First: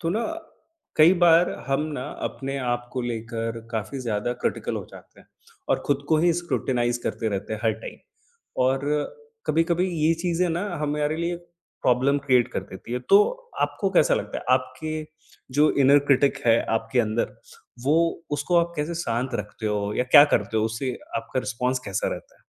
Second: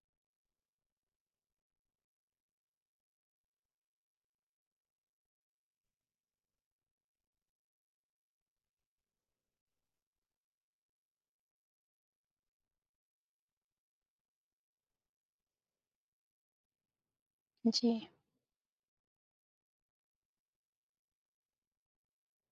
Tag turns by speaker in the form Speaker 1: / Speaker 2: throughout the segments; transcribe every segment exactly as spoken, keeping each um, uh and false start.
Speaker 1: तो ना कई बार हम ना अपने आप को लेकर काफी ज्यादा क्रिटिकल हो जाते हैं और खुद को ही स्क्रूटिनाइज करते रहते हैं हर टाइम। और कभी कभी ये चीजें ना हमारे लिए प्रॉब्लम क्रिएट कर देती है। तो आपको कैसा लगता है आपके जो इनर क्रिटिक है आपके अंदर,
Speaker 2: जी।
Speaker 1: वो उसको आप कैसे शांत रखते हो या क्या करते हो? उससे आपका रिस्पॉन्स कैसा रहता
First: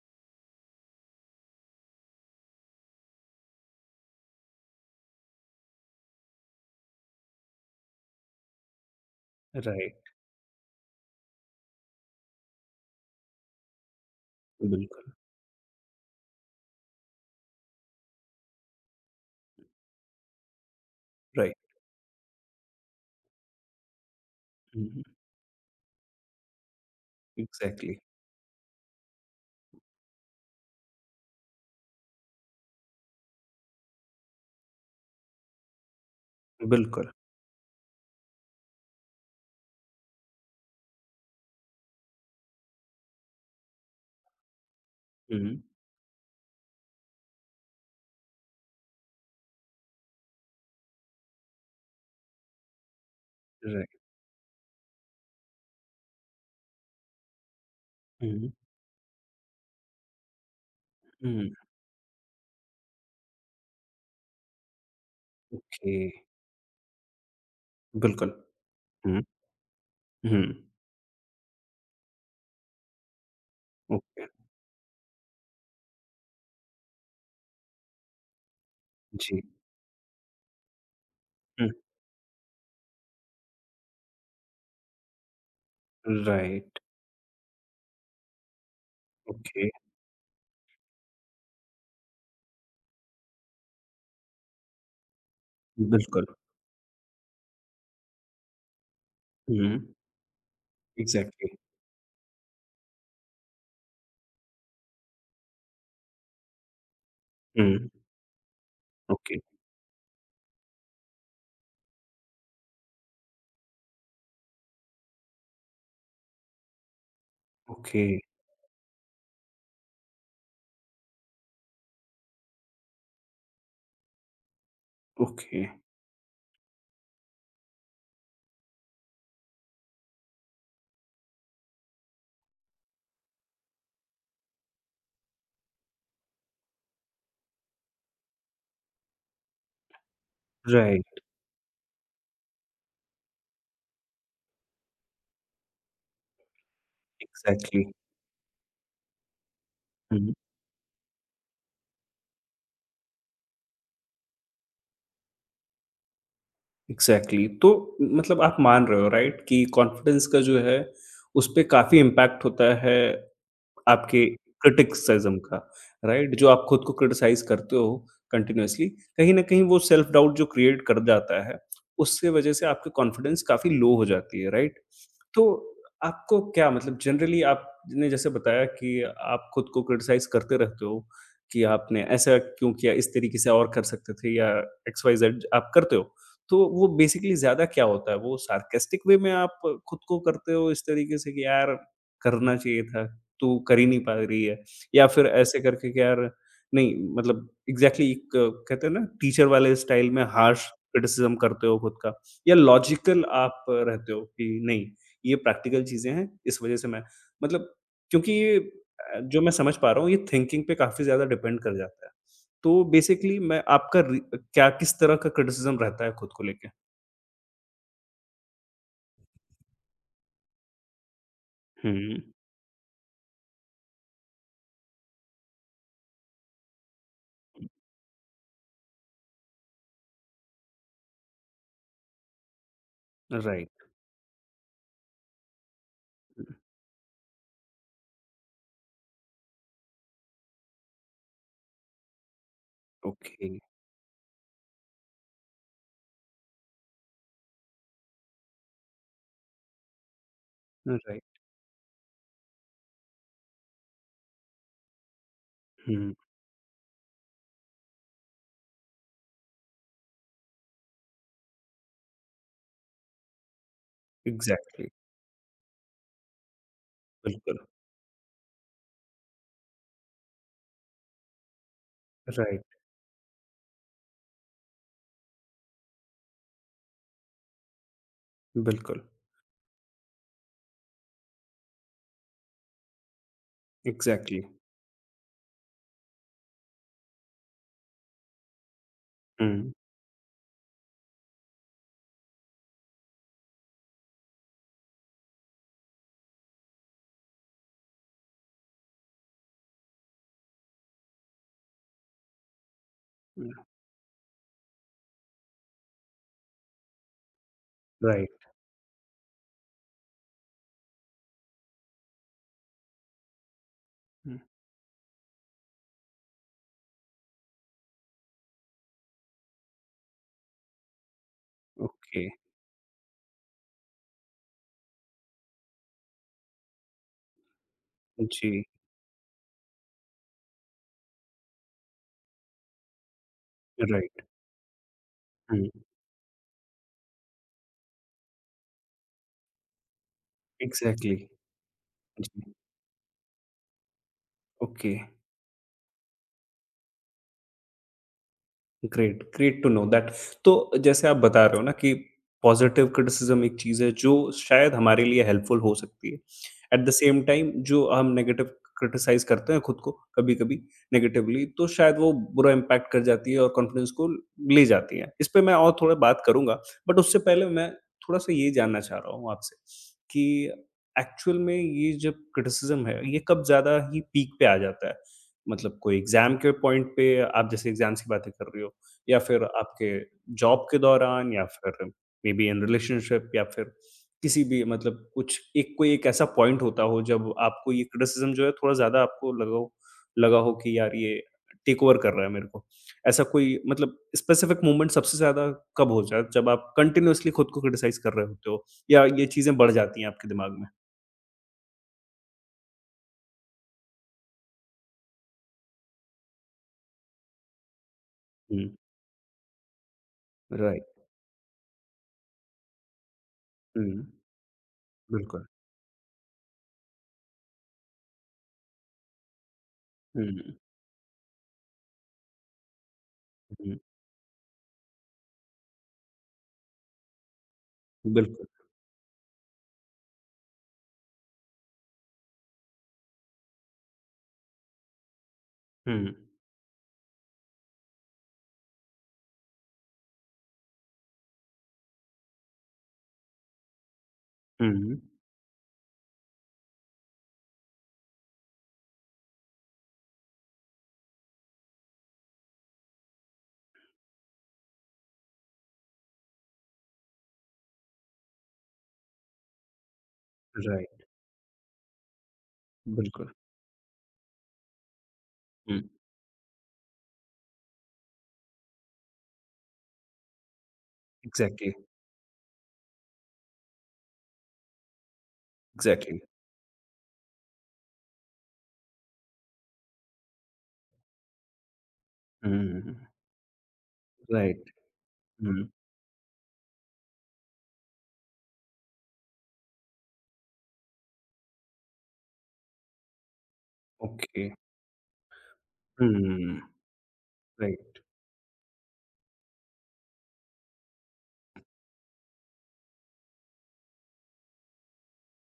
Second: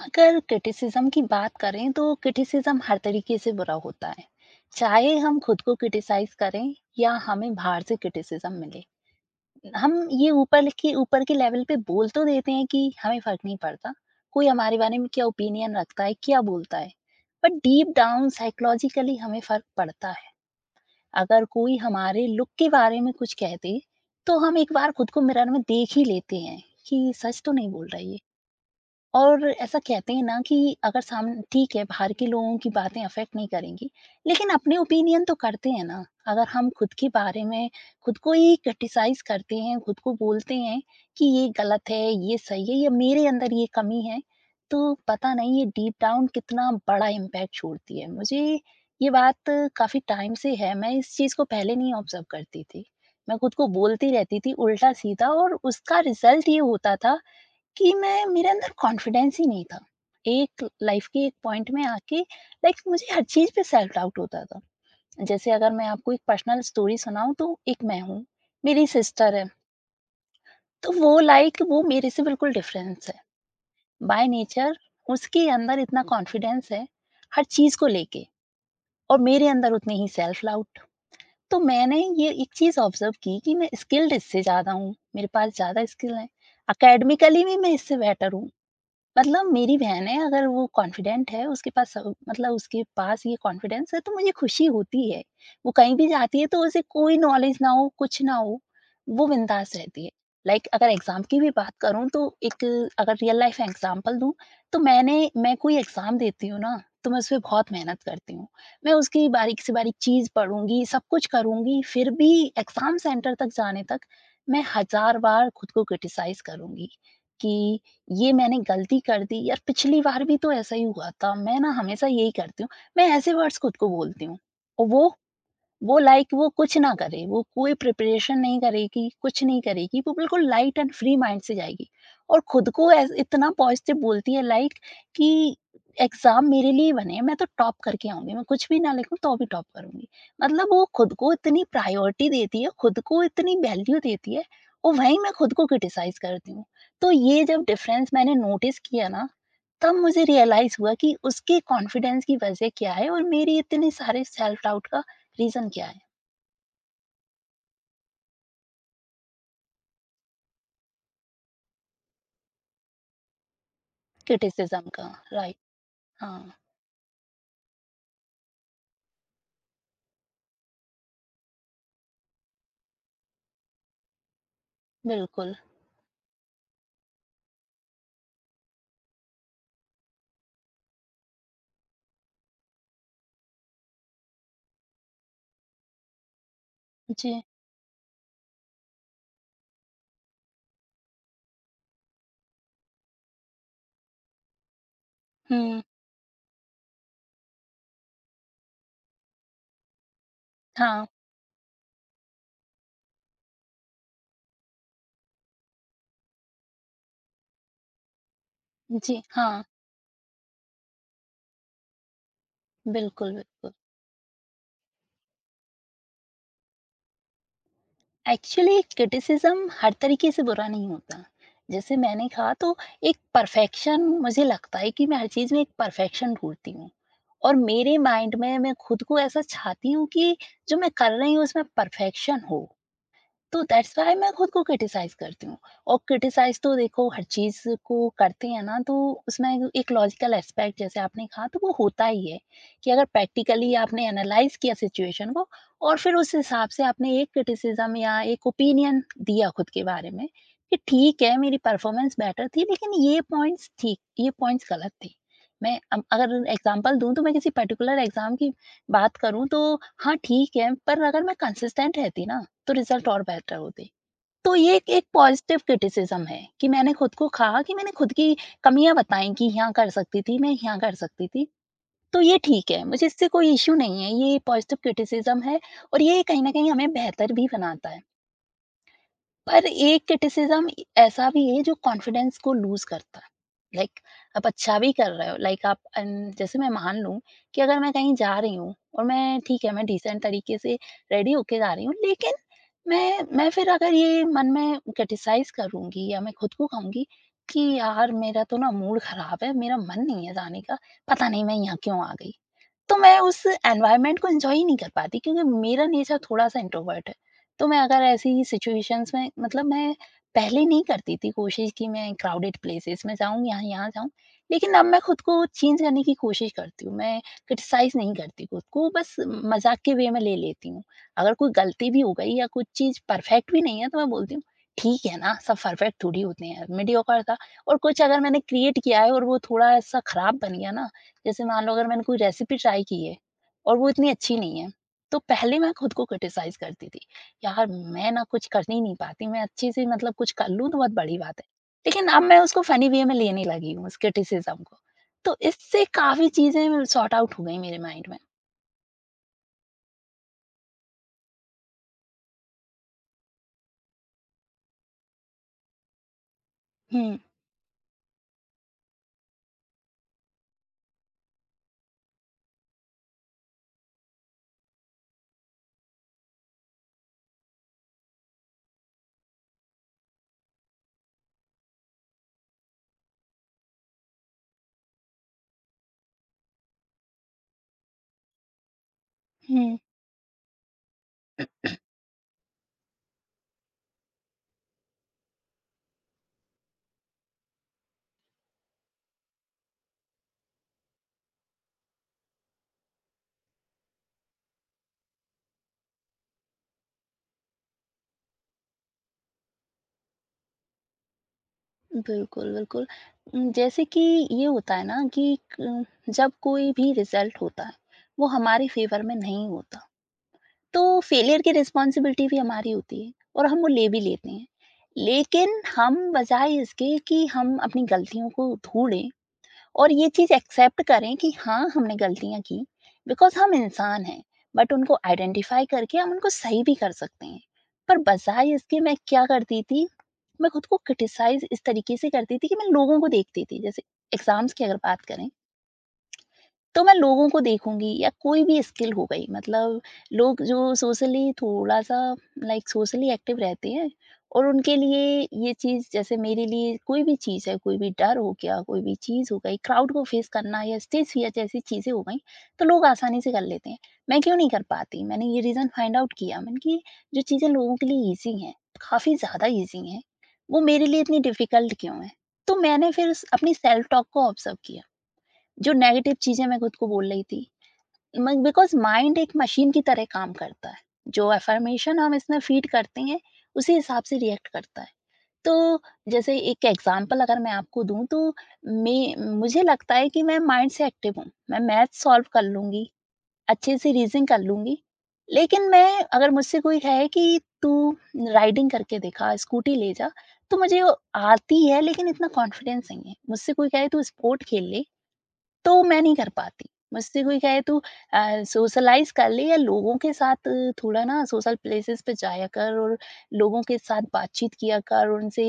Speaker 2: अगर क्रिटिसिज़्म की बात करें तो क्रिटिसिज़्म हर तरीके से बुरा होता है। चाहे हम खुद को क्रिटिसाइज़ करें या हमें बाहर से क्रिटिसिज़्म मिले।
Speaker 1: है?
Speaker 2: हम
Speaker 1: राइट।
Speaker 2: ये ऊपर के ऊपर के लेवल पे बोल तो देते हैं कि हमें फ़र्क नहीं पड़ता, कोई हमारे बारे में
Speaker 1: बिल्कुल।
Speaker 2: क्या ओपिनियन रखता है, क्या बोलता है। बट डीप डाउन साइकोलॉजिकली हमें फ़र्क पड़ता है। अगर
Speaker 1: राइट।
Speaker 2: कोई हमारे लुक के बारे में कुछ कह दे, तो हम एक बार खुद को मिरर में देख ही लेते हैं कि सच तो नहीं बोल
Speaker 1: एग्जैक्टली।
Speaker 2: रहा ये। और ऐसा कहते हैं ना कि अगर सामने ठीक है, बाहर के लोगों की बातें अफ़ेक्ट नहीं करेंगी, लेकिन अपने ओपिनियन तो करते हैं ना। अगर हम खुद के
Speaker 1: बिल्कुल।
Speaker 2: बारे में खुद को ही क्रिटिसाइज़ करते हैं, खुद को बोलते हैं कि ये गलत है, ये सही है या मेरे अंदर ये कमी है, तो पता नहीं ये डीप डाउन कितना बड़ा इम्पैक्ट छोड़ती है। मुझे ये बात काफ़ी टाइम से है, मैं इस चीज़ को पहले नहीं ऑब्ज़र्व करती थी। मैं खुद को
Speaker 1: राइट।
Speaker 2: बोलती रहती थी उल्टा-सीधा और उसका रिज़ल्ट ये होता था कि मैं मेरे अंदर कॉन्फिडेंस ही नहीं था। एक लाइफ़ के एक पॉइंट में आके लाइक मुझे हर चीज़ पे सेल्फ डाउट होता था। जैसे अगर मैं
Speaker 1: ओके।
Speaker 2: आपको एक पर्सनल स्टोरी सुनाऊँ तो एक मैं हूँ,
Speaker 1: बिल्कुल।
Speaker 2: मेरी
Speaker 1: हुँ,
Speaker 2: सिस्टर है,
Speaker 1: हुँ।
Speaker 2: तो वो लाइक वो मेरे से बिल्कुल डिफरेंस है।
Speaker 1: ओके,
Speaker 2: बाय नेचर उसके अंदर इतना कॉन्फिडेंस है हर चीज़ को लेके, और
Speaker 1: जी।
Speaker 2: मेरे अंदर उतनी ही सेल्फ डाउट। तो
Speaker 1: हुँ,
Speaker 2: मैंने ये एक चीज़ ऑब्ज़र्व की कि मैं स्किल्ड इससे ज़्यादा हूँ, मेरे पास ज़्यादा स्किल हैं।
Speaker 1: राइट,
Speaker 2: एकेडमिकली भी मैं इससे बेटर हूँ, मतलब
Speaker 1: ओके,
Speaker 2: मेरी बहन है, अगर वो कॉन्फिडेंट है, उसके पास सब, मतलब उसके पास ये कॉन्फिडेंस है, तो मुझे खुशी होती है। वो कहीं भी
Speaker 1: बिल्कुल।
Speaker 2: जाती है, तो उसे कोई नॉलेज ना हो, कुछ ना हो, वो बिंदास
Speaker 1: हुँ,
Speaker 2: रहती है। लाइक अगर एग्ज़ाम की भी
Speaker 1: एग्ज़ैक्टली।
Speaker 2: बात करूँ, तो एक अगर रियल लाइफ़ एग्ज़ाम्पल दूँ, तो मैंने मैं कोई एग्ज़ाम देती हूँ ना, तो मैं उसपे बहुत
Speaker 1: हुँ,
Speaker 2: मेहनत करती हूँ। मैं उसकी
Speaker 1: ओके,
Speaker 2: बारीक से बारीक चीज़ पढ़ूँगी, सब कुछ करूँगी, फिर भी एग्ज़ाम सेंटर तक जाने तक मैं हज़ार बार खुद को क्रिटिसाइज़ करूँगी कि
Speaker 1: ओके,
Speaker 2: ये मैंने गलती कर दी यार, पिछली बार भी तो ऐसा ही हुआ था, मैं ना हमेशा यही करती हूँ। मैं ऐसे वर्ड्स खुद को बोलती हूँ। और वो
Speaker 1: ओके,
Speaker 2: वो लाइक like, वो कुछ ना करे, वो कोई प्रिपरेशन नहीं करेगी, कुछ नहीं करेगी, वो बिल्कुल लाइट एंड फ्री माइंड से जाएगी और खुद को ऐस इतना पॉजिटिव बोलती है, लाइक कि एग्ज़ाम मेरे लिए ही बने हैं, मैं तो टॉप करके आऊँगी, मैं कुछ भी ना लिखूँ तो भी टॉप करूँगी। मतलब वो खुद
Speaker 1: राइट,
Speaker 2: को इतनी प्रायोरिटी देती है, खुद को इतनी वैल्यू देती है, और वहीं मैं खुद को क्रिटिसाइज़ करती हूँ। तो ये जब
Speaker 1: एग्ज़ैक्टली।
Speaker 2: डिफ़रेंस मैंने नोटिस किया ना, तब मुझे
Speaker 1: हुँ,
Speaker 2: रियलाइज़ हुआ कि उसके कॉन्फिडेंस की वज़ह क्या है और मेरी इतने सारे सेल्फ डाउट का रीज़न क्या है।
Speaker 1: एग्ज़ैक्टली। तो मतलब आप मान रहे हो राइट कि कॉन्फिडेंस का जो है, उसपे काफ़ी इम्पैक्ट होता है आपके
Speaker 2: क्रिटिसिज़्म का।
Speaker 1: Criticism
Speaker 2: right.
Speaker 1: का, राइट? जो
Speaker 2: हाँ।
Speaker 1: आप खुद को क्रिटिसाइज़ करते हो कंटीन्यूअसली, कहीं न कहीं वो सेल्फ डाउट जो क्रिएट कर जाता है, उससे वजह से आपकी कॉन्फिडेंस काफ़ी लो हो जाती है, राइट? तो
Speaker 2: बिल्कुल।
Speaker 1: आपको क्या मतलब जनरली आपने जैसे बताया कि आप खुद को क्रिटिसाइज़ करते रहते हो कि आपने ऐसा क्यों किया, इस तरीके से और कर सकते थे या एक्स, वाई, ज़ेड आप करते हो। तो वो बेसिकली
Speaker 2: जी।
Speaker 1: ज़्यादा क्या होता है? वो सार्कास्टिक वे में आप खुद को करते हो इस तरीके से कि यार करना चाहिए था? तो कर ही नहीं पा रही है। या फिर ऐसे
Speaker 2: हुँ।
Speaker 1: करके कि यार नहीं मतलब एग्ज़ैक्टली एक कहते हैं ना टीचर वाले स्टाइल में हार्श
Speaker 2: हाँ।
Speaker 1: क्रिटिसिज़्म करते हो खुद का, या लॉजिकल आप रहते हो कि नहीं, ये प्रैक्टिकल चीज़ें हैं, इस वज़ह से मैं मतलब, क्योंकि ये
Speaker 2: जी,
Speaker 1: अ, जो मैं
Speaker 2: हाँ।
Speaker 1: समझ पा रहा हूँ ये थिंकिंग पे काफ़ी ज़्यादा डिपेंड कर जाता है। तो
Speaker 2: बिल्कुल,
Speaker 1: बेसिकली मैं
Speaker 2: बिल्कुल।
Speaker 1: आपका रि क्या किस तरह का क्रिटिसिज़्म रहता है खुद को लेके?
Speaker 2: एक्चुअली क्रिटिसिज़्म हर तरीके से बुरा नहीं होता। जैसे
Speaker 1: हुँ।
Speaker 2: मैंने कहा, तो एक परफ़ेक्शन, मुझे लगता है कि मैं हर चीज़ में एक परफ़ेक्शन ढूँढती हूँ, और मेरे माइंड में मैं खुद को ऐसा चाहती हूँ कि जो मैं कर रही हूँ उसमें परफ़ेक्शन हो। तो
Speaker 1: राइट।
Speaker 2: दैट्स व्हाई मैं खुद को क्रिटिसाइज़ करती हूँ। और क्रिटिसाइज़ तो देखो हर चीज़ को करते हैं ना, तो उसमें एक लॉजिकल एस्पेक्ट, जैसे आपने कहा, तो वो होता ही है कि अगर
Speaker 1: ओके।
Speaker 2: प्रैक्टिकली आपने एनालाइज किया सिचुएशन को, और फिर उस हिसाब से आपने एक क्रिटिसिज्म या एक ओपिनियन दिया खुद के बारे में कि ठीक
Speaker 1: राइट।
Speaker 2: है, मेरी परफॉर्मेंस बेटर थी लेकिन ये पॉइंट्स ठीक, ये पॉइंट्स गलत थे। मैं अब
Speaker 1: हुँ।
Speaker 2: अगर एग्जांपल दूं, तो मैं किसी पर्टिकुलर एग्जाम की बात करूं, तो हाँ ठीक है, पर अगर मैं कंसिस्टेंट रहती ना, तो रिजल्ट और बेहतर होते। तो ये
Speaker 1: एग्ज़ैक्टली।
Speaker 2: एक एक पॉज़िटिव क्रिटिसिज़्म है कि मैंने खुद को
Speaker 1: बिल्कुल।
Speaker 2: कहा, कि मैंने खुद की कमियाँ बताई कि यहाँ कर सकती थी, मैं यहाँ कर सकती थी। तो ये
Speaker 1: राइट।
Speaker 2: ठीक है, मुझे इससे कोई इश्यू नहीं है, ये पॉज़िटिव क्रिटिसिज़्म है, और ये कहीं न कहीं हमें बेहतर भी बनाता है।
Speaker 1: बिल्कुल,
Speaker 2: पर एक क्रिटिसिज्म ऐसा भी है जो कॉन्फिडेंस को लूज़ करता है। Like
Speaker 1: exactly.
Speaker 2: आप अच्छा भी कर रहे हो, लाइक आप अन जैसे मैं मान लूँ कि अगर मैं कहीं जा रही हूँ और मैं ठीक है,
Speaker 1: हुँ,
Speaker 2: मैं डिसेंट तरीके से रेडी होके जा रही हूँ, लेकिन मैं मैं फिर अगर ये मन में क्रिटिसाइज़ करूँगी या मैं खुद को कहूँगी कि यार मेरा तो ना मूड ख़राब है, मेरा मन नहीं है जाने का, पता नहीं मैं यहाँ क्यों आ गई। तो मैं उस
Speaker 1: हुँ,
Speaker 2: एनवायरनमेंट को एन्जॉय ही नहीं कर पाती क्योंकि मेरा नेचर थोड़ा-सा इंट्रोवर्ट है। तो मैं अगर
Speaker 1: राइट,
Speaker 2: ऐसी सिचुएशंस में, मतलब मैं पहले नहीं करती थी कोशिश कि मैं क्राउडेड प्लेसेस में जाऊँ, यहाँ यहाँ जाऊँ।
Speaker 1: हुँ,
Speaker 2: लेकिन अब मैं खुद को चेंज करने की कोशिश करती हूँ। मैं क्रिटिसाइज़ नहीं करती खुद को, बस मज़ाक के वे में ले लेती हूँ। अगर कोई गलती भी हो
Speaker 1: ओके,
Speaker 2: गई या कुछ चीज़ परफेक्ट भी नहीं है, तो मैं बोलती हूँ, "ठीक है ना, सब परफेक्ट थोड़ी होते हैं, मीडियोकर था।" और कुछ अगर मैंने
Speaker 1: जी,
Speaker 2: क्रिएट किया है और वो थोड़ा-सा खराब बन गया ना, जैसे मान लो अगर मैंने कोई रेसिपी ट्राई की है और वो इतनी
Speaker 1: राइट,
Speaker 2: अच्छी नहीं है, तो पहले
Speaker 1: हुँ,
Speaker 2: मैं खुद को क्रिटिसाइज करती थी, "यार मैं ना कुछ कर ही नहीं पाती, मैं अच्छे से, मतलब कुछ कर लूं तो बहुत
Speaker 1: एग्ज़ैक्टली,
Speaker 2: बड़ी बात है।" लेकिन अब मैं
Speaker 1: जी,
Speaker 2: उसको फनी वे में लेने लगी हूँ, उस क्रिटिसिज्म को।
Speaker 1: ओके।
Speaker 2: तो इससे काफी चीजें सॉर्ट आउट हो गई मेरे माइंड में।
Speaker 1: Great, great to know that. तो जैसे आप बता रहे हो ना कि पॉज़िटिव क्रिटिसिज़्म एक चीज़ है जो शायद हमारे लिए हेल्पफुल हो सकती है। At the
Speaker 2: hmm.
Speaker 1: Same time जो हम नेगेटिव क्रिटिसाइज़ करते हैं खुद को कभी-कभी नेगेटिवली, तो शायद वो बुरा इम्पैक्ट कर जाती है और कॉन्फिडेंस को ले जाती है। इस पे मैं और थोड़ा बात करूँगा, बट उससे पहले मैं थोड़ा-सा ये जानना चाह रहा हूँ आपसे कि एक्चुअल में ये जब क्रिटिसिज़्म है, ये कब ज़्यादा ही पीक पे आ जाता है? मतलब कोई एग्ज़ाम के पॉइंट पे आप जैसे एग्ज़ाम्स की बातें कर रही हो। या फिर
Speaker 2: हम्म।
Speaker 1: आपके जॉब के दौरान, या फिर मे बी इन रिलेशनशिप, या फिर किसी भी मतलब कुछ एक कोई एक ऐसा पॉइंट होता हो जब आपको ये क्रिटिसिज्म जो है थोड़ा ज़्यादा आपको लगा हो लगा हो कि यार ये टेक ओवर कर रहा है मेरे को। ऐसा कोई मतलब स्पेसिफिक मोमेंट सबसे ज़्यादा कब हो जाए जब आप कंटिन्यूअसली खुद को क्रिटिसाइज़ कर रहे होते हो या ये चीज़ें बढ़ जाती हैं आपके दिमाग में?
Speaker 2: बिल्कुल, बिल्कुल। उम, जैसे कि ये होता है ना कि क- जब कोई भी रिजल्ट होता है वो
Speaker 1: हुँ,
Speaker 2: हमारे फेवर में नहीं होता, तो
Speaker 1: राइट।
Speaker 2: फेलियर की रिस्पॉन्सिबिलिटी भी हमारी होती है और हम वो ले भी
Speaker 1: हुँ,
Speaker 2: लेते हैं।
Speaker 1: बिल्कुल।
Speaker 2: लेकिन हम, बजाय इसके कि हम अपनी गलतियों को ढूंढें और ये चीज़
Speaker 1: हुँ,
Speaker 2: एक्सेप्ट करें कि हाँ हमने गलतियाँ की, बिकॉज हम
Speaker 1: हुँ,
Speaker 2: इंसान हैं, बट उनको आइडेंटिफाई करके हम उनको सही भी कर सकते हैं, पर
Speaker 1: बिल्कुल।
Speaker 2: बजाय इसके मैं क्या करती थी? मैं खुद को क्रिटिसाइज इस तरीके से करती थी कि मैं लोगों को देखती थी, जैसे एग्जाम्स की अगर बात करें,
Speaker 1: हुँ,
Speaker 2: तो मैं लोगों को देखूँगी, या कोई भी स्किल हो गई, मतलब लोग जो सोशली थोड़ा-सा, लाइक सोशली एक्टिव रहते हैं, और उनके
Speaker 1: हुँ,
Speaker 2: लिए ये चीज़, जैसे मेरे लिए कोई भी चीज़ है, कोई भी डर हो गया, कोई भी चीज़ हो गई, क्राउड को फेस करना या स्टेज फियर जैसी चीज़ें हो गईं, तो लोग आसानी से कर लेते हैं। मैं क्यों नहीं कर पाती? मैंने ये रीज़न फाइंड आउट किया, मैंने कि जो चीज़ें लोगों के लिए ईज़ी हैं, काफ़ी ज़्यादा ईज़ी हैं, वो मेरे लिए
Speaker 1: राइट,
Speaker 2: इतनी डिफ़िकल्ट क्यों हैं? तो मैंने फिर स
Speaker 1: बिल्कुल।
Speaker 2: अपनी सेल्फ टॉक को ऑब्ज़र्व किया। जो
Speaker 1: हुँ,
Speaker 2: नेगेटिव चीज़ें मैं खुद को बोल रही थी। म बिकॉज़ माइंड एक मशीन की तरह काम करता है। जो
Speaker 1: एग्ज़ैक्टली।
Speaker 2: अफ़र्मेशन हम इसमें फ़ीड करते हैं, उसी हिसाब से रिएक्ट करता है। तो
Speaker 1: Exactly.
Speaker 2: जैसे एक एग्ज़ाम्पल अगर मैं आपको दूँ, तो मैं मुझे लगता है कि मैं माइंड से एक्टिव हूँ। मैं मैथ्स सॉल्व कर लूँगी,
Speaker 1: Hmm.
Speaker 2: अच्छे से रीज़निंग कर
Speaker 1: Right.
Speaker 2: लूँगी।
Speaker 1: Hmm.
Speaker 2: लेकिन मैं अगर मुझसे कोई कहे कि तू राइडिंग करके दिखा, स्कूटी ले जा, तो मुझे वो आती है लेकिन इतना कॉन्फिडेंस नहीं है। मुझसे कोई कहे तू स्पोर्ट
Speaker 1: Okay.
Speaker 2: खेल ले, तो मैं नहीं कर
Speaker 1: Hmm.
Speaker 2: पाती। मुझसे कोई कहे तू
Speaker 1: Right.
Speaker 2: अ, सोशलाइज़ कर ले, या लोगों के साथ अ, थोड़ा ना सोशल प्लेसेस पे जाया कर और लोगों के साथ बातचीत किया कर उनसे,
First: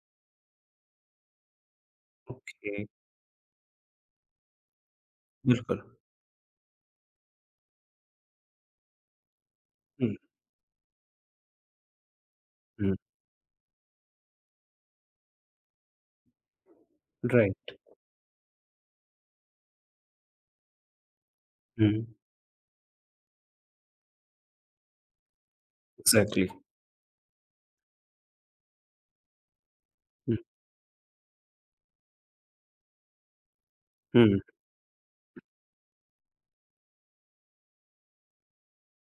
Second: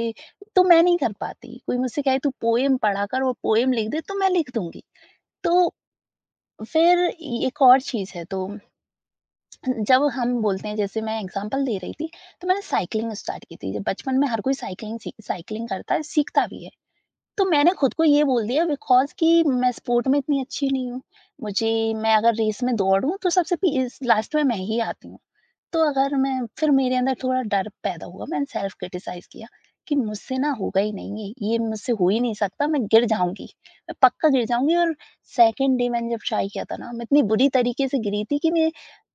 Speaker 2: तो मैं नहीं कर पाती। कोई मुझसे कहे तू पोएम
Speaker 1: Okay.
Speaker 2: पढ़ा कर और पोएम लिख दे, तो मैं लिख दूँगी। तो
Speaker 1: Wonderful.
Speaker 2: फिर ये एक और चीज़ है। तो जब हम बोलते हैं, जैसे मैं एग्ज़ाम्पल दे रही थी, तो मैंने
Speaker 1: Hmm.
Speaker 2: साइक्लिंग स्टार्ट की थी। जब बचपन में हर कोई साइक्लिंग, सी साइक्लिंग करता है, सीखता भी है। तो मैंने
Speaker 1: Right.
Speaker 2: खुद को ये बोल दिया बिकॉज़ कि मैं स्पोर्ट में इतनी अच्छी नहीं हूँ। मुझे
Speaker 1: Hmm.
Speaker 2: मैं अगर रेस में दौड़ूँ तो सबसे पी इस लास्ट में मैं ही आती हूँ। तो अगर मैं
Speaker 1: Exactly.
Speaker 2: फिर मेरे अंदर थोड़ा डर पैदा हुआ, मैंने सेल्फ क्रिटिसाइज़ किया कि मुझसे ना होगा ही नहीं ये, ये मुझसे हो ही नहीं सकता, मैं गिर जाऊँगी। मैं पक्का
Speaker 1: Hmm.
Speaker 2: गिर जाऊँगी। और सेकंड डे मैंने जब ट्राई किया था ना, मैं इतनी बुरी तरीके से गिरी थी कि मैं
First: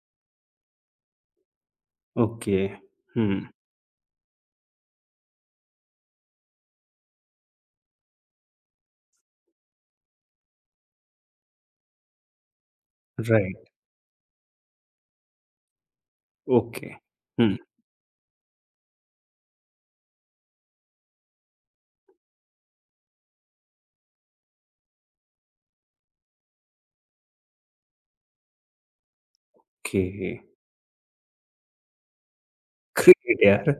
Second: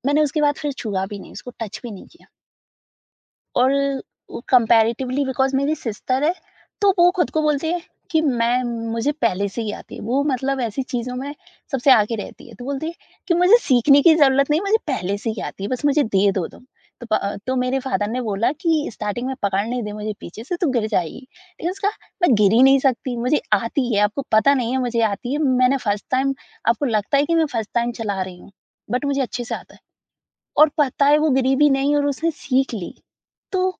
Speaker 2: मैंने उसके बाद फिर छुआ भी नहीं, उसको टच भी नहीं किया।
Speaker 1: Okay. Hmm.
Speaker 2: और कंपैरेटिवली, बिकॉज़ मेरी सिस्टर है, तो वो खुद को बोलती है कि मैं मुझे पहले से ही आती है। वो मतलब ऐसी चीज़ों में सबसे आगे रहती है। तो बोलती है कि मुझे
Speaker 1: Right.
Speaker 2: सीखने की ज़रूरत नहीं, मुझे पहले से ही आती है, बस मुझे दे दो तुम।
Speaker 1: Okay.
Speaker 2: तो प अ, तो
Speaker 1: Hmm.
Speaker 2: मेरे फादर ने बोला कि स्टार्टिंग में पकड़ने दे मुझे पीछे से, तो गिर जाएगी। लेकिन उसने कहा, "मैं गिर ही नहीं सकती, मुझे आती है, आपको पता नहीं है मुझे आती है। मैंने फर्स्ट टाइम आपको लगता है कि मैं फर्स्ट टाइम चला रही हूँ, बट मुझे अच्छे से आता है।"
Speaker 1: Okay.
Speaker 2: और पता है वो गिरी भी नहीं और उसने सीख ली।
Speaker 1: Great,
Speaker 2: तो
Speaker 1: yar.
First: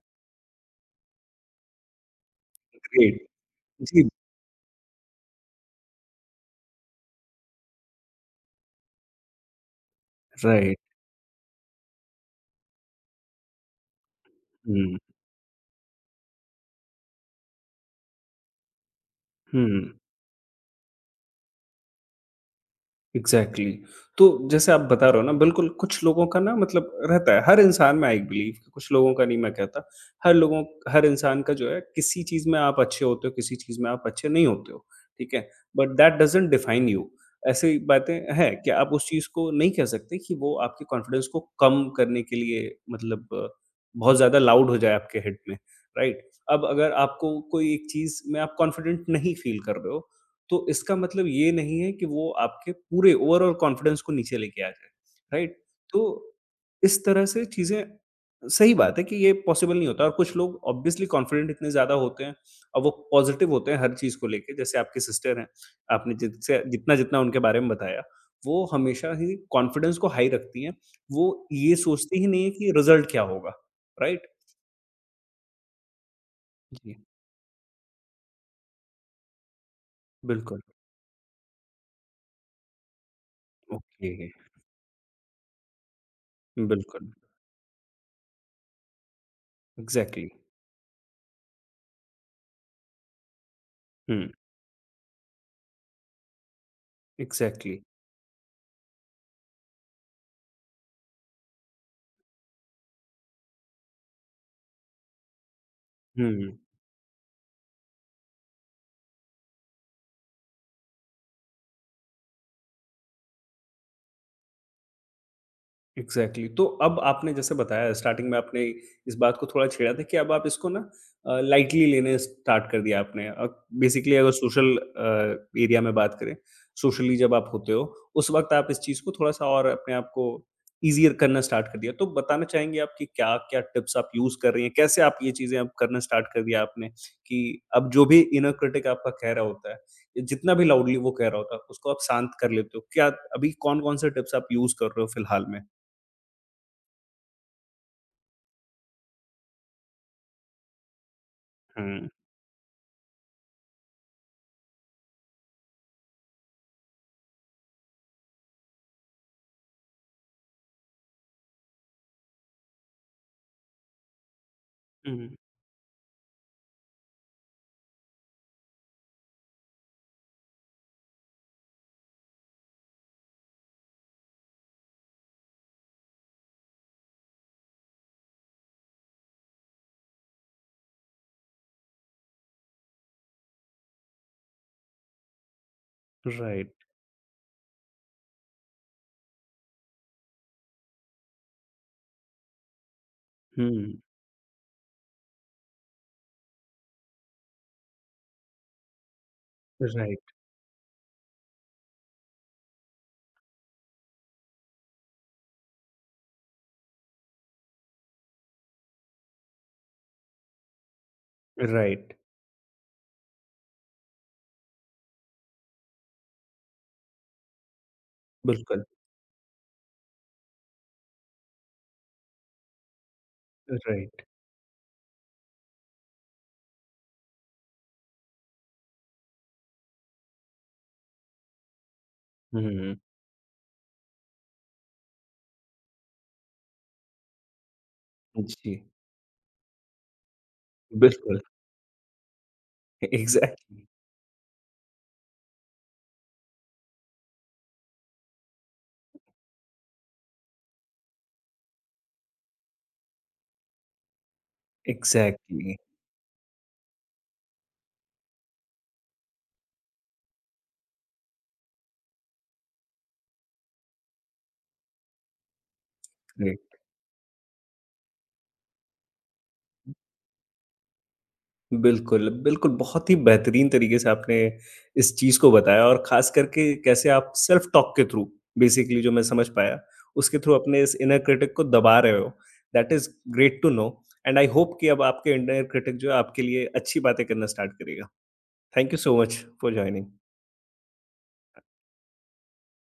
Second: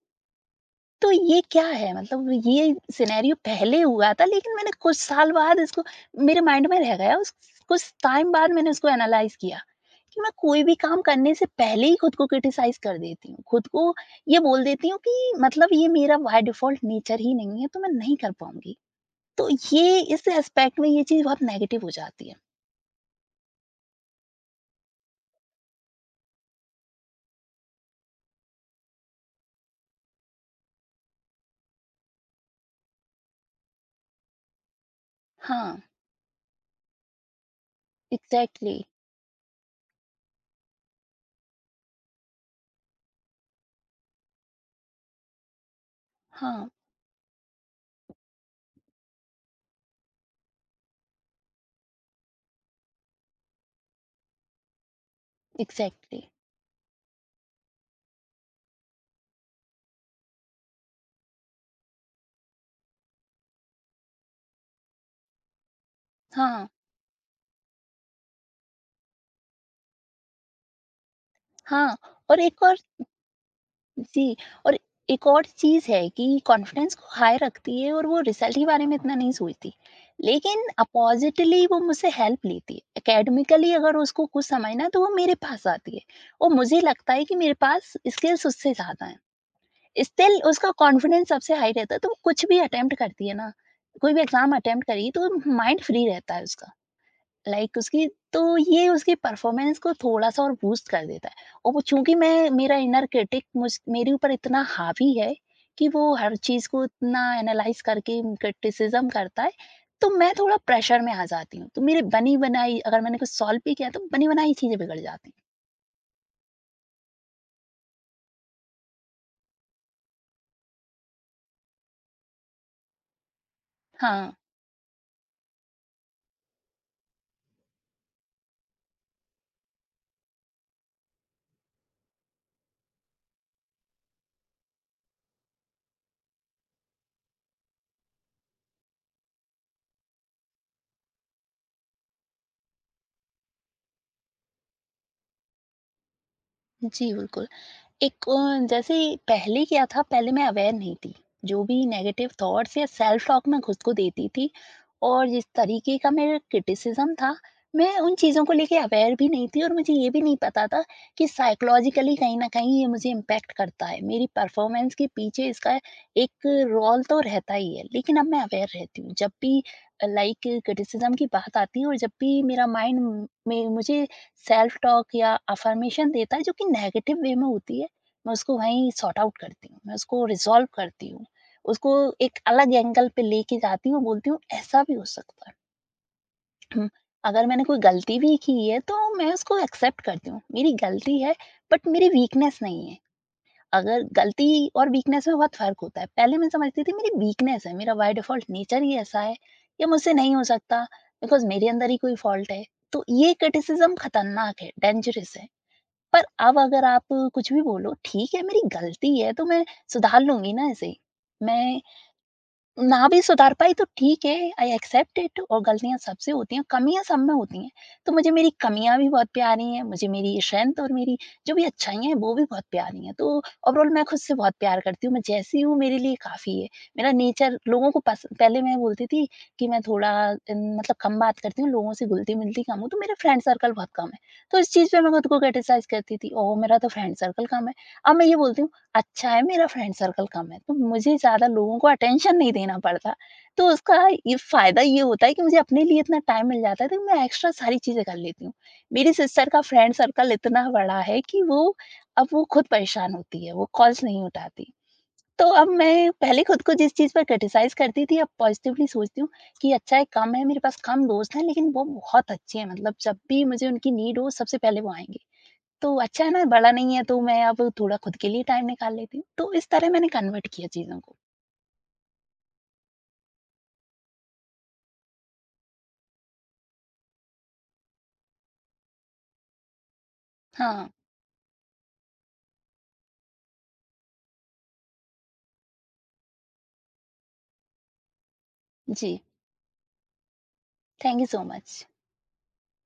Speaker 2: तो ये क्या है? मतलब ये
Speaker 1: Great.
Speaker 2: सिनेरियो पहले
Speaker 1: जी.
Speaker 2: हुआ था लेकिन मैंने कुछ साल बाद इसको मेरे माइंड में रह गया। उस कुछ टाइम बाद मैंने उसको एनालाइज़ किया कि मैं कोई भी
Speaker 1: Right.
Speaker 2: काम करने से पहले ही खुद को क्रिटिसाइज़ कर देती हूँ। खुद को ये बोल देती
Speaker 1: Hmm.
Speaker 2: हूँ कि मतलब ये मेरा बाय डिफ़ॉल्ट नेचर ही नहीं है, तो मैं नहीं कर पाऊँगी। तो
Speaker 1: Hmm.
Speaker 2: ये इस एस्पेक्ट में ये चीज़ बहुत नेगेटिव हो जाती है।
Speaker 1: एग्ज़ैक्टली। तो जैसे आप बता रहे हो ना बिल्कुल, कुछ लोगों का ना मतलब रहता है हर इंसान में। आई बिलीव कुछ लोगों का नहीं, मैं कहता हर लोगों हर इंसान का जो है किसी चीज़ में आप अच्छे होते हो, किसी चीज़ में आप अच्छे नहीं होते हो, ठीक है?
Speaker 2: हाँ,
Speaker 1: but that doesn't define you. ऐसी बातें हैं कि
Speaker 2: एग्ज़ैक्टली।
Speaker 1: आप उस चीज़ को नहीं कह सकते कि वो आपके कॉन्फिडेंस को कम करने के लिए मतलब अ, बहुत ज़्यादा लाउड हो जाए आपके हेड में, राइट? अब
Speaker 2: हाँ,
Speaker 1: अगर आपको कोई एक चीज़ में आप कॉन्फिडेंट नहीं फील कर रहे हो तो इसका मतलब ये नहीं है कि वो आपके पूरे ओवरऑल कॉन्फिडेंस को नीचे लेके आ जाए, राइट?
Speaker 2: एग्ज़ैक्टली।
Speaker 1: तो इस तरह से चीज़ें, सही बात है कि ये पॉसिबल नहीं होता, और कुछ लोग ऑब्वियसली कॉन्फिडेंट इतने ज़्यादा होते हैं और वो पॉज़िटिव होते हैं हर चीज़ को लेके, जैसे आपकी सिस्टर हैं, आपने जिनसे
Speaker 2: हाँ,
Speaker 1: जितना-जितना उनके बारे में बताया, वो हमेशा ही कॉन्फिडेंस को हाई रखती हैं। वो ये
Speaker 2: हाँ
Speaker 1: सोचती ही
Speaker 2: और
Speaker 1: नहीं है
Speaker 2: एक
Speaker 1: कि
Speaker 2: और
Speaker 1: रिज़ल्ट क्या होगा, राइट?
Speaker 2: जी, और एक और चीज़ है कि कॉन्फिडेंस
Speaker 1: जी,
Speaker 2: को हाई रखती है और वो रिज़ल्ट के बारे में इतना नहीं सोचती।
Speaker 1: बिल्कुल।
Speaker 2: लेकिन अपोज़िटली वो मुझसे हेल्प लेती है। एकेडमिकली अगर
Speaker 1: ओके,
Speaker 2: उसको कुछ समझना तो वो मेरे पास आती है और मुझे
Speaker 1: बिल्कुल।
Speaker 2: लगता है कि मेरे पास स्किल्स उससे ज़्यादा हैं।
Speaker 1: एग्ज़ैक्टली।
Speaker 2: स्टिल उसका कॉन्फिडेंस सबसे हाई रहता है, तो वो कुछ भी अटेम्प्ट करती है ना, कोई भी
Speaker 1: हुँ,
Speaker 2: एग्ज़ाम अटेम्प्ट करी तो माइंड फ्री रहता है उसका। Like
Speaker 1: exactly.
Speaker 2: उसकी तो ये उसकी परफॉर्मेंस को थोड़ा-सा और बूस्ट कर देता है। और वो चूँकि मैं मेरा इनर क्रिटिक मुझ मेरे ऊपर इतना हावी है कि वो हर
Speaker 1: हुँ।
Speaker 2: चीज़ को इतना एनालाइज़ करके क्रिटिसिज़्म करता है, तो मैं थोड़ा प्रेशर में आ जाती हूँ। तो मेरे बनी-बनाई अगर मैंने कुछ सॉल्व भी किया तो बनी-बनाई चीज़ें बिगड़ जाती हैं।
Speaker 1: एग्ज़ैक्टली। तो अब आपने जैसे बताया स्टार्टिंग में आपने इस बात को थोड़ा छेड़ा था कि अब आप इसको ना अ, लाइटली लेने स्टार्ट कर दिया आपने। अब बेसिकली अगर
Speaker 2: हाँ।
Speaker 1: सोशल अ, एरिया में बात करें, सोशली जब आप होते हो, उस वक़्त आप इस चीज़ को थोड़ा-सा और अपने आप को ईज़ियर करना स्टार्ट कर दिया। तो बताना चाहेंगे आप कि क्या-क्या टिप्स आप यूज़ कर रही हैं? कैसे आप ये चीज़ें अब करना स्टार्ट कर दिया आपने कि अब जो भी इनर क्रिटिक आपका कह रहा होता है, या जितना भी लाउडली वो कह रहा होता है, उसको आप शांत कर लेते हो? क्या अभी कौन-कौन से टिप्स आप यूज़ कर रहे हो फिलहाल में?
Speaker 2: जी, बिल्कुल। एक अ, जैसे पहले क्या था, पहले मैं अवेयर नहीं थी। जो भी
Speaker 1: हुँ,
Speaker 2: नेगेटिव थॉट्स या सेल्फ टॉक मैं खुद को देती थी और जिस तरीके का मेरा क्रिटिसिज़्म था, मैं उन चीज़ों को लेके अवेयर भी नहीं थी और मुझे ये भी नहीं पता था कि साइकोलॉजिकली कहीं न कहीं ये मुझे इम्पैक्ट करता है। मेरी परफ़ॉर्मेंस के
Speaker 1: हुँ,
Speaker 2: पीछे इसका एक रोल तो रहता ही है, लेकिन अब मैं अवेयर रहती हूँ। जब भी अ, लाइक क्रिटिसिज़्म की बात आती है और जब भी मेरा माइंड में मुझे सेल्फ टॉक या अफ़र्मेशन देता है, जो कि नेगेटिव वे में होती है, मैं उसको वहीं सॉर्ट आउट करती हूँ, मैं उसको रिज़ॉल्व करती हूँ, उसको एक अलग एंगल पे लेके जाती हूँ, बोलती हूँ ऐसा भी हो सकता है। हुँ,
Speaker 1: राइट,
Speaker 2: अगर मैंने कोई गलती भी की है तो मैं उसको एक्सेप्ट करती हूँ, मेरी गलती है बट मेरी वीकनेस नहीं है।
Speaker 1: हुँ,
Speaker 2: अगर गलती और वीकनेस में बहुत फ़र्क होता है, पहले मैं समझती थी मेरी वीकनेस है, मेरा बाय डिफ़ॉल्ट नेचर ही ऐसा है, ये मुझसे
Speaker 1: राइट,
Speaker 2: नहीं हो सकता बिकॉज़ मेरे अंदर ही कोई फ़ॉल्ट है। तो ये क्रिटिसिज़्म खतरनाक है, डेंजरस है। पर अब अगर आप कुछ भी बोलो, ठीक है मेरी गलती है तो मैं सुधार लूँगी ना इसे। मैं
Speaker 1: राइट,
Speaker 2: ना भी सुधार पाई तो ठीक है, आई एक्सेप्ट इट और गलतियाँ सबसे होती हैं, कमियाँ सब में होती हैं। तो मुझे मेरी
Speaker 1: बिल्कुल,
Speaker 2: कमियाँ भी बहुत प्यारी हैं, मुझे मेरी स्ट्रेंथ और मेरी जो भी अच्छाइयाँ हैं, वो भी बहुत प्यारी हैं। तो ओवरऑल मैं खुद
Speaker 1: राइट,
Speaker 2: से बहुत प्यार करती हूँ, मैं जैसी हूँ मेरे लिए काफ़ी है। मेरा नेचर लोगों को पस पहले मैं बोलती थी कि मैं थोड़ा उम, मतलब कम बात करती हूँ, लोगों से घुलती-मिलती कम हूँ,
Speaker 1: हुँ,
Speaker 2: तो मेरा फ्रेंड सर्कल बहुत कम है। तो इस चीज़ पे मैं खुद को क्रिटिसाइज़ करती थी, ओह! मेरा तो फ्रेंड सर्कल कम है। अब मैं ये बोलती हूँ
Speaker 1: जी,
Speaker 2: अच्छा है मेरा फ्रेंड सर्कल कम है, तो मुझे
Speaker 1: बिल्कुल,
Speaker 2: ज़्यादा लोगों को अटेंशन नहीं देना पड़ता। तो
Speaker 1: एग्ज़ैक्टली,
Speaker 2: उसका ये फ़ायदा ये होता है कि मुझे अपने लिए इतना टाइम मिल जाता है, तो मैं एक्स्ट्रा सारी चीज़ें कर लेती हूँ। मेरी सिस्टर का फ्रेंड सर्कल इतना बड़ा है कि वो अब वो खुद परेशान होती है, वो कॉल्स नहीं उठाती। तो अब
Speaker 1: एग्ज़ैक्टली,
Speaker 2: मैं पहले खुद को जिस चीज़ पर क्रिटिसाइज़ करती थी, अब पॉज़िटिवली सोचती हूँ कि अच्छा है कम है, मेरे पास कम दोस्त हैं, लेकिन वो बहुत अच्छे हैं, मतलब जब भी मुझे उनकी नीड हो सबसे पहले वो आएँगे। तो अच्छा है ना, बड़ा
Speaker 1: राइट,
Speaker 2: नहीं है तो मैं अब थोड़ा खुद के लिए टाइम निकाल लेती हूँ। तो इस तरह मैंने कन्वर्ट किया चीज़ों को।
Speaker 1: बिल्कुल, बिल्कुल, बहुत ही बेहतरीन तरीके से आपने इस चीज़ को बताया, और ख़ास करके कैसे आप सेल्फ टॉक के थ्रू बेसिकली जो मैं समझ पाया, उसके थ्रू अपने
Speaker 2: हाँ,
Speaker 1: इस इनर क्रिटिक को दबा रहे हो, that is great to know, and I hope कि अब आपके इनर क्रिटिक जो है आपके लिए अच्छी बातें करना स्टार्ट करेगा। थैंक यू
Speaker 2: जी।
Speaker 1: So much for joining.
Speaker 2: Thank you so much.